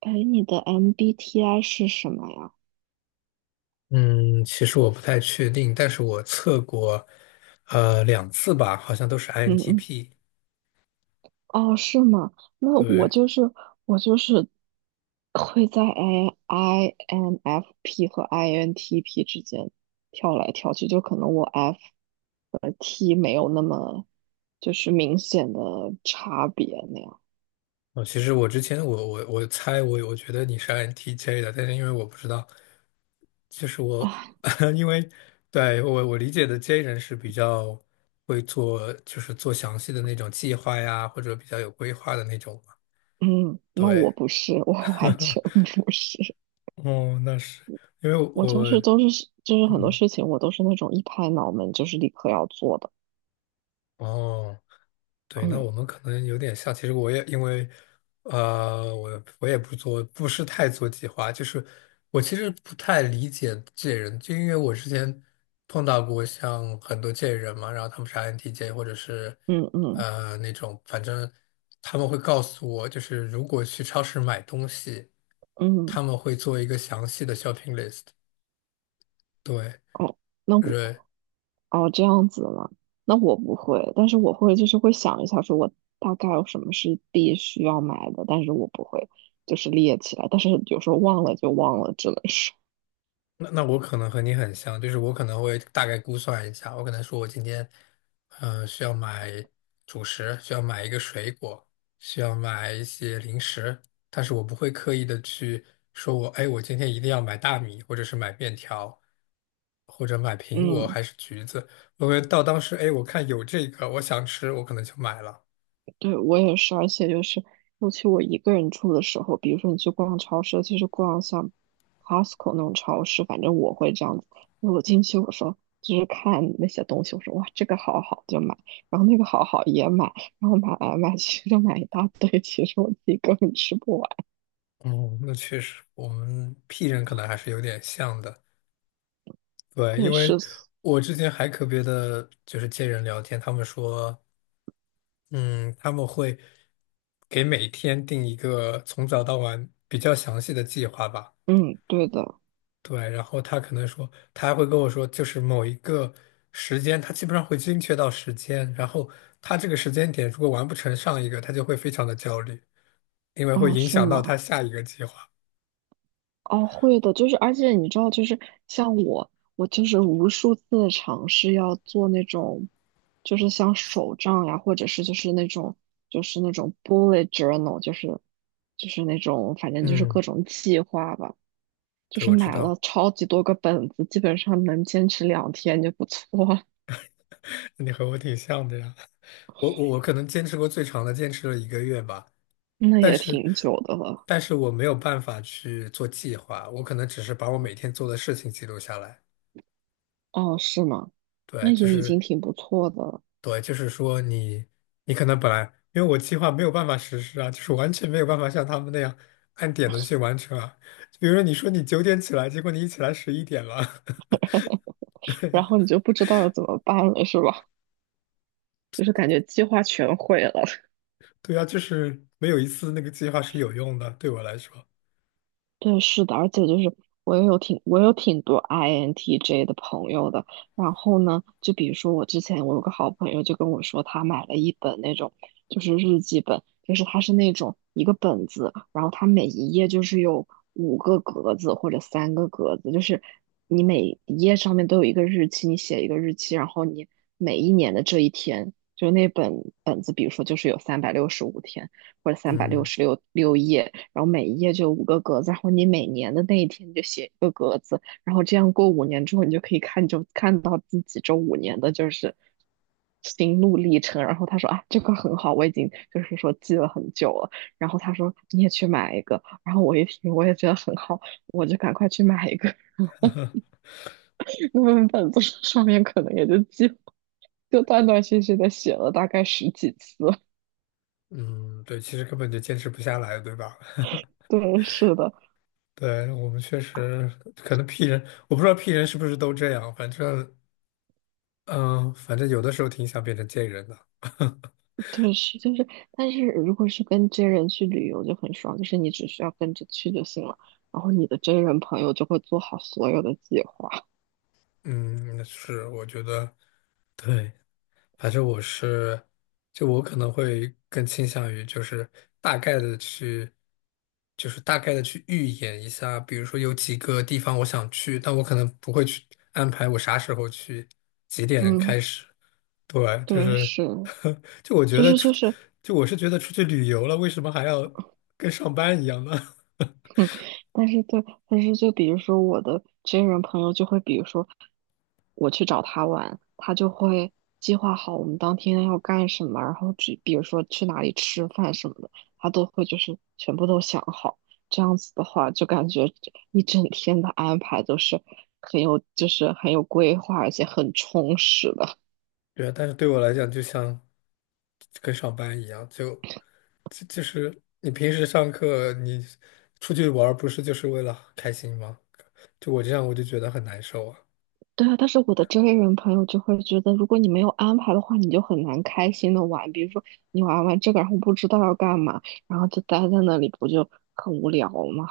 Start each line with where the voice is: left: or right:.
right: 哎，你的 MBTI 是什么呀？
left: 嗯，其实我不太确定，但是我测过，两次吧，好像都是
right: 嗯嗯，
left: INTP。
right: 哦，是吗？那我
left: 对，
right: 就是我就是会在INFP 和 INTP 之间跳来跳去，就可能我 F 和 T 没有那么就是明显的差别那样。
left: 哦，其实我之前我猜我觉得你是 INTJ 的，但是因为我不知道，就是我
right: 啊，
left: 因为对我理解的 J 人是比较会做，就是做详细的那种计划呀，或者比较有规划的那种嘛。
right: 嗯，那我
left: 对，
right: 不是，我 完全不是，
left: 哦，那是因为
right: 我
left: 我
right: 就是都是就是很多
left: 嗯
right: 事情我都是那种一拍脑门就是立刻要做的。
left: 哦。对，那我
right: 嗯
left: 们可能有点像。其实我也因为，我也不做，不是太做计划。就是我其实不太理解这些人，就因为我之前碰到过像很多这些人嘛，然后他们是 INTJ 或者是
right: 嗯嗯
left: 那种，反正他们会告诉我，就是如果去超市买东西，
right: 嗯。
left: 他们会做一个详细的 shopping list。对。
right: 哦，那我
left: 对
right: 哦这样子了，那我不会，但是我会就是会想一下，说我大概有什么是必须要买的，但是我不会就是列起来，但是有时候忘了就忘了，只能说。
left: 那我可能和你很像，就是我可能会大概估算一下，我可能说我今天，需要买主食，需要买一个水果，需要买一些零食，但是我不会刻意的去说我，哎，我今天一定要买大米，或者是买面条，或者买 苹果
right: 嗯。
left: 还是橘子，我会到当时，哎，我看有这个，我想吃，我可能就买了。
right: 对，我也是，而且就是，尤其我一个人住的时候，比如说你去逛超市，尤其是逛像 Costco 那种超市，反正我会这样子。因为我进去，我说就是看那些东西，我说哇，这个好好就买，然后那个好好也买，然后买来买去就买一大堆，其实我自己根本吃不完。
left: 哦，那确实，我们 P 人可能还是有点像的。对，
right: 对，
left: 因为
right: 是，
left: 我之前还特别的就是接人聊天，他们说，嗯，他们会给每天定一个从早到晚比较详细的计划吧。
right: 嗯，对的，
left: 对，然后他可能说，他还会跟我说，就是某一个时间，他基本上会精确到时间，然后他这个时间点如果完不成上一个，他就会非常的焦虑，因为会
right: 啊，
left: 影
right: 是
left: 响到他
right: 吗？
left: 下一个计划。
right: 哦，会的，就是，而且你知道，就是像我，我就是无数次的尝试要做那种，就是像手账呀，或者是就是那种 bullet journal，就是那种反正就是
left: 嗯，
right: 各种计划吧，就
left: 对，
right: 是
left: 我知
right: 买了
left: 道，
right: 超级多个本子，基本上能坚持2天就不错了。
left: 你和我挺像的呀。我可能坚持过最长的，坚持了一个月吧。
right: 那
left: 但
right: 也
left: 是，
right: 挺久的了。
left: 但是我没有办法去做计划，我可能只是把我每天做的事情记录下来。
right: 哦，是吗？那
left: 对，就
right: 也已
left: 是
right: 经挺不错的了。
left: 对，就是说你，你可能本来因为我计划没有办法实施啊，就是完全没有办法像他们那样按点的去完成啊。比如说你说你9点起来，结果你一起来11点了，对
right: 然
left: 呀，
right: 后你就不知道要怎么办了，是吧？就是感觉计划全毁了。
left: 对呀，就是没有一次那个计划是有用的，对我来说，
right: 对，是的，而且就是我有挺多 INTJ 的朋友的。然后呢，就比如说我之前我有个好朋友就跟我说，他买了一本那种就是日记本，就是它是那种一个本子，然后它每一页就是有五个格子或者三个格子，就是你每一页上面都有一个日期，你写一个日期，然后你每一年的这一天，就那本本子，比如说就是有365天。或者三百六
left: 嗯
right: 十六页，然后每一页就有五个格子，然后你每年的那一天你就写，然后这样过五年之后，你就可以看到自己这五年的就是心路历程。然后他说啊，这个很好，我已经就是说记了很久了。然后他说你也去买一个，然后我一听我也觉得很好，我就赶快去买一个。那本本子上面可能也就记断断续续的写了大概十几次。
left: 嗯，对，其实根本就坚持不下来，对吧？
right: 对，是的，
left: 对，我们确实可能 P 人，我不知道 P 人是不是都这样，反正，嗯、反正有的时候挺想变成 J 人的，
right: 对，是就是，但是如果是跟真人去旅游就很爽，就是你只需要跟着去就行了，然后你的真人朋友就会做好所有的计划。
left: 嗯，是，我觉得，对，反正我是，就我可能会更倾向于就是大概的去，预演一下，比如说有几个地方我想去，但我可能不会去安排我啥时候去，几点
right: 嗯，
left: 开始。对，就
right: 对，
left: 是，
right: 是，
left: 就我觉
right: 就
left: 得
right: 是
left: 出，
right: 就是，
left: 就我是觉得出去旅游了，为什么还要跟上班一样呢？
right: 嗯，但是对，但是就比如说我的真人朋友就会，比如说我去找他玩，他就会计划好我们当天要干什么，然后去比如说去哪里吃饭什么的，他都会就是全部都想好。这样子的话，就感觉一整天的安排都是很有规划，而且很充实的。
left: 对啊，但是对我来讲，就像跟上班一样，就。这就是你平时上课，你出去玩儿不是就是为了开心吗？就我这样，我就觉得很难受啊。
right: 对啊，但是我的周围人朋友就会觉得，如果你没有安排的话，你就很难开心的玩。比如说，你玩完这个，然后不知道要干嘛，然后就待在那里，不就很无聊吗？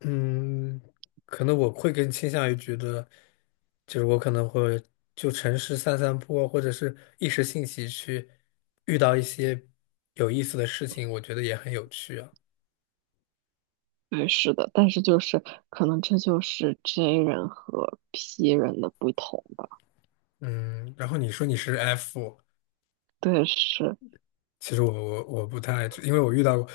left: 嗯，可能我会更倾向于觉得，就是我可能会就城市散散步啊，或者是一时兴起去遇到一些有意思的事情，我觉得也很有趣啊。
right: 对，是的，但是就是可能这就是 J 人和 P 人的不同吧。
left: 嗯，然后你说你是 F，
right: 对，是。
left: 其实我不太，因为我遇到过，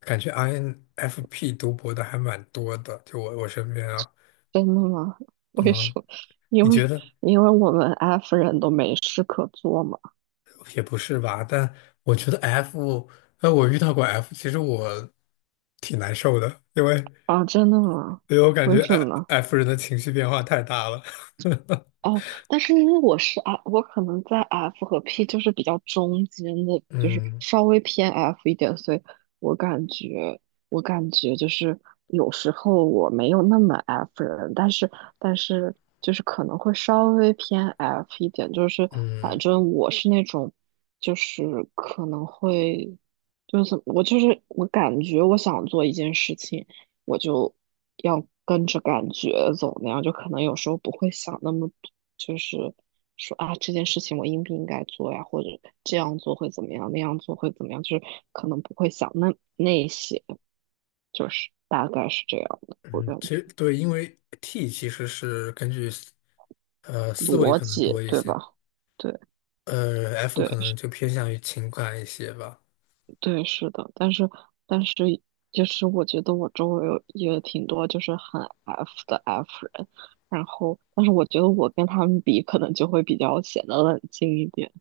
left: 感觉 INFP 读博的还蛮多的，就我身边啊。
right: 真的吗？为什
left: 嗯，
right: 么？
left: 你
right: 因
left: 觉
right: 为
left: 得
right: 因为我们 F 人都没事可做嘛。
left: 也不是吧？但我觉得 F，我遇到过 F，其实我挺难受的，因为
right: 啊，真的吗？
left: 因为我感
right: 为
left: 觉
right: 什么
left: F
right: 呢？
left: F 人的情绪变化太大了。
right: 哦，但是因为我是 F，我可能在 F 和 P 就是比较中间的，就是
left: 嗯
right: 稍微偏 F 一点，所以我感觉，我感觉就是有时候我没有那么 F 人，但是就是可能会稍微偏 F 一点，就是反
left: 嗯
right: 正我是那种，就是可能会，就是怎么我就是我感觉我想做一件事情。我就要跟着感觉走那样，就可能有时候不会想那么多，就是说啊这件事情我应不应该做呀，或者这样做会怎么样，那样做会怎么样，就是可能不会想那些，就是大概是这样的，我
left: 嗯，
right: 感
left: 其
right: 觉
left: 实对，因为 T 其实是根据思维
right: 逻
left: 可能
right: 辑
left: 多一
right: 对吧？
left: 些，
right: 对
left: F
right: 对，
left: 可能就偏向于情感一些吧。
right: 对，是的，但是，就是我觉得我周围有也挺多就是很 F 的 F 人，然后但是我觉得我跟他们比，可能就会比较显得冷静一点。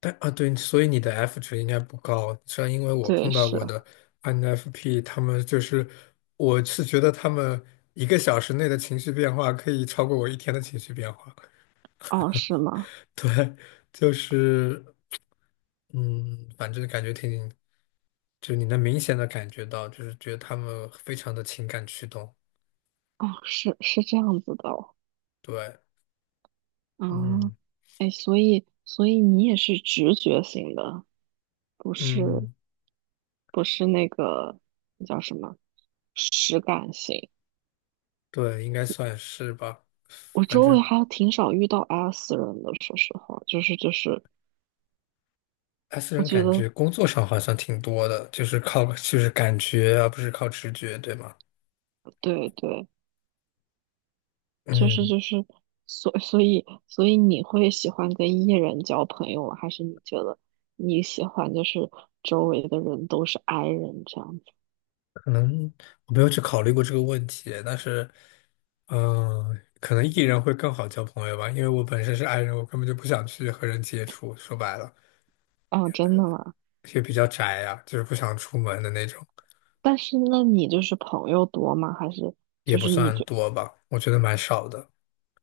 left: 但啊，对，所以你的 F 值应该不高。虽然因为我
right: 对，
left: 碰到
right: 是，
left: 过的 INFP，他们就是，我是觉得他们一个小时内的情绪变化可以超过我一天的情绪变化。
right: 哦，是吗？
left: 对，就是，嗯，反正感觉挺，就你能明显的感觉到，就是觉得他们非常的情感驱动。
right: 哦，是是这样子的哦，
left: 对，
right: 嗯，
left: 嗯
right: 哎，所以你也是直觉型的，不是
left: 嗯，
right: 不是那个那叫什么实感型。
left: 对，应该算是吧。
right: 我
left: 反
right: 周围
left: 正
right: 还挺少遇到 S 人的，说实话，就是，
left: 他私
right: 我
left: 人
right: 觉
left: 感觉
right: 得。
left: 工作上好像挺多的，就是靠就是感觉啊，而不是靠直觉，对吗？
right: 对对，就是
left: 嗯，
right: 就是，所以你会喜欢跟 E 人交朋友吗，还是你觉得你喜欢就是周围的人都是 I 人这样子？
left: 可能我没有去考虑过这个问题，但是，嗯、可能 E 人会更好交朋友吧，因为我本身是 I 人，我根本就不想去和人接触，说白了
right: 哦，真的吗？
left: 也比较宅呀、就是不想出门的那种，
right: 但是那你就是朋友多吗？还是
left: 也
right: 就
left: 不
right: 是你
left: 算
right: 就
left: 多吧，我觉得蛮少的。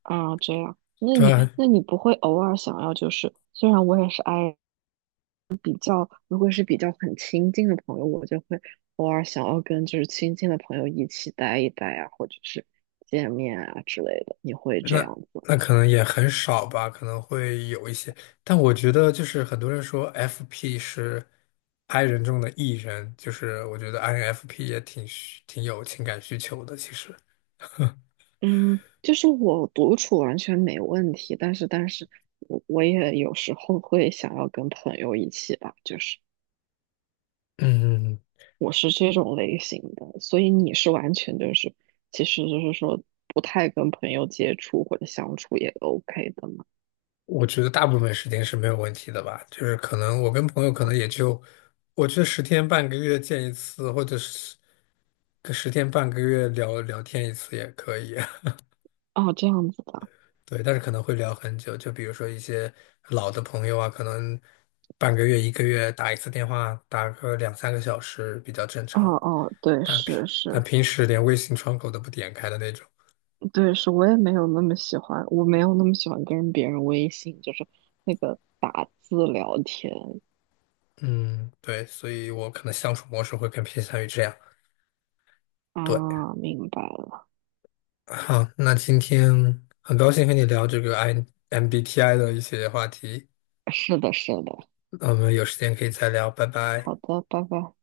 right: 啊这样？那
left: 对，
right: 你那你不会偶尔想要就是虽然我也是 I 人，如果是比较很亲近的朋友，我就会偶尔想要跟就是亲近的朋友一起待一待啊，或者是见面啊之类的，你会这
left: 那
right: 样子？
left: 那可能也很少吧，可能会有一些，但我觉得就是很多人说 FP 是 I 人中的 E 人，就是我觉得 INFP 也挺有情感需求的。其实，
right: 嗯，就是我独处完全没问题，但是我也有时候会想要跟朋友一起吧，就是
left: 嗯，
right: 我是这种类型的，所以你是完全就是其实就是说不太跟朋友接触或者相处也 OK 的嘛。
left: 我觉得大部分时间是没有问题的吧，就是可能我跟朋友可能也就，我觉得十天半个月见一次，或者是个十天半个月聊聊天一次也可以。
right: 哦，这样子的。
left: 对，但是可能会聊很久，就比如说一些老的朋友啊，可能半个月、一个月打一次电话，打个两三个小时比较正
right: 哦
left: 常。
right: 哦，对，
left: 但平
right: 是
left: 但
right: 是，
left: 平时连微信窗口都不点开的那种，
right: 对，是我没有那么喜欢跟别人微信，就是那个打字聊天。
left: 嗯，对，所以我可能相处模式会更偏向于这样。对，
right: 啊，明白了，
left: 好，那今天很高兴和你聊这个 MBTI 的一些话题，
right: 是的，是的。
left: 那我们有时间可以再聊，拜拜。
right: 好的，拜拜。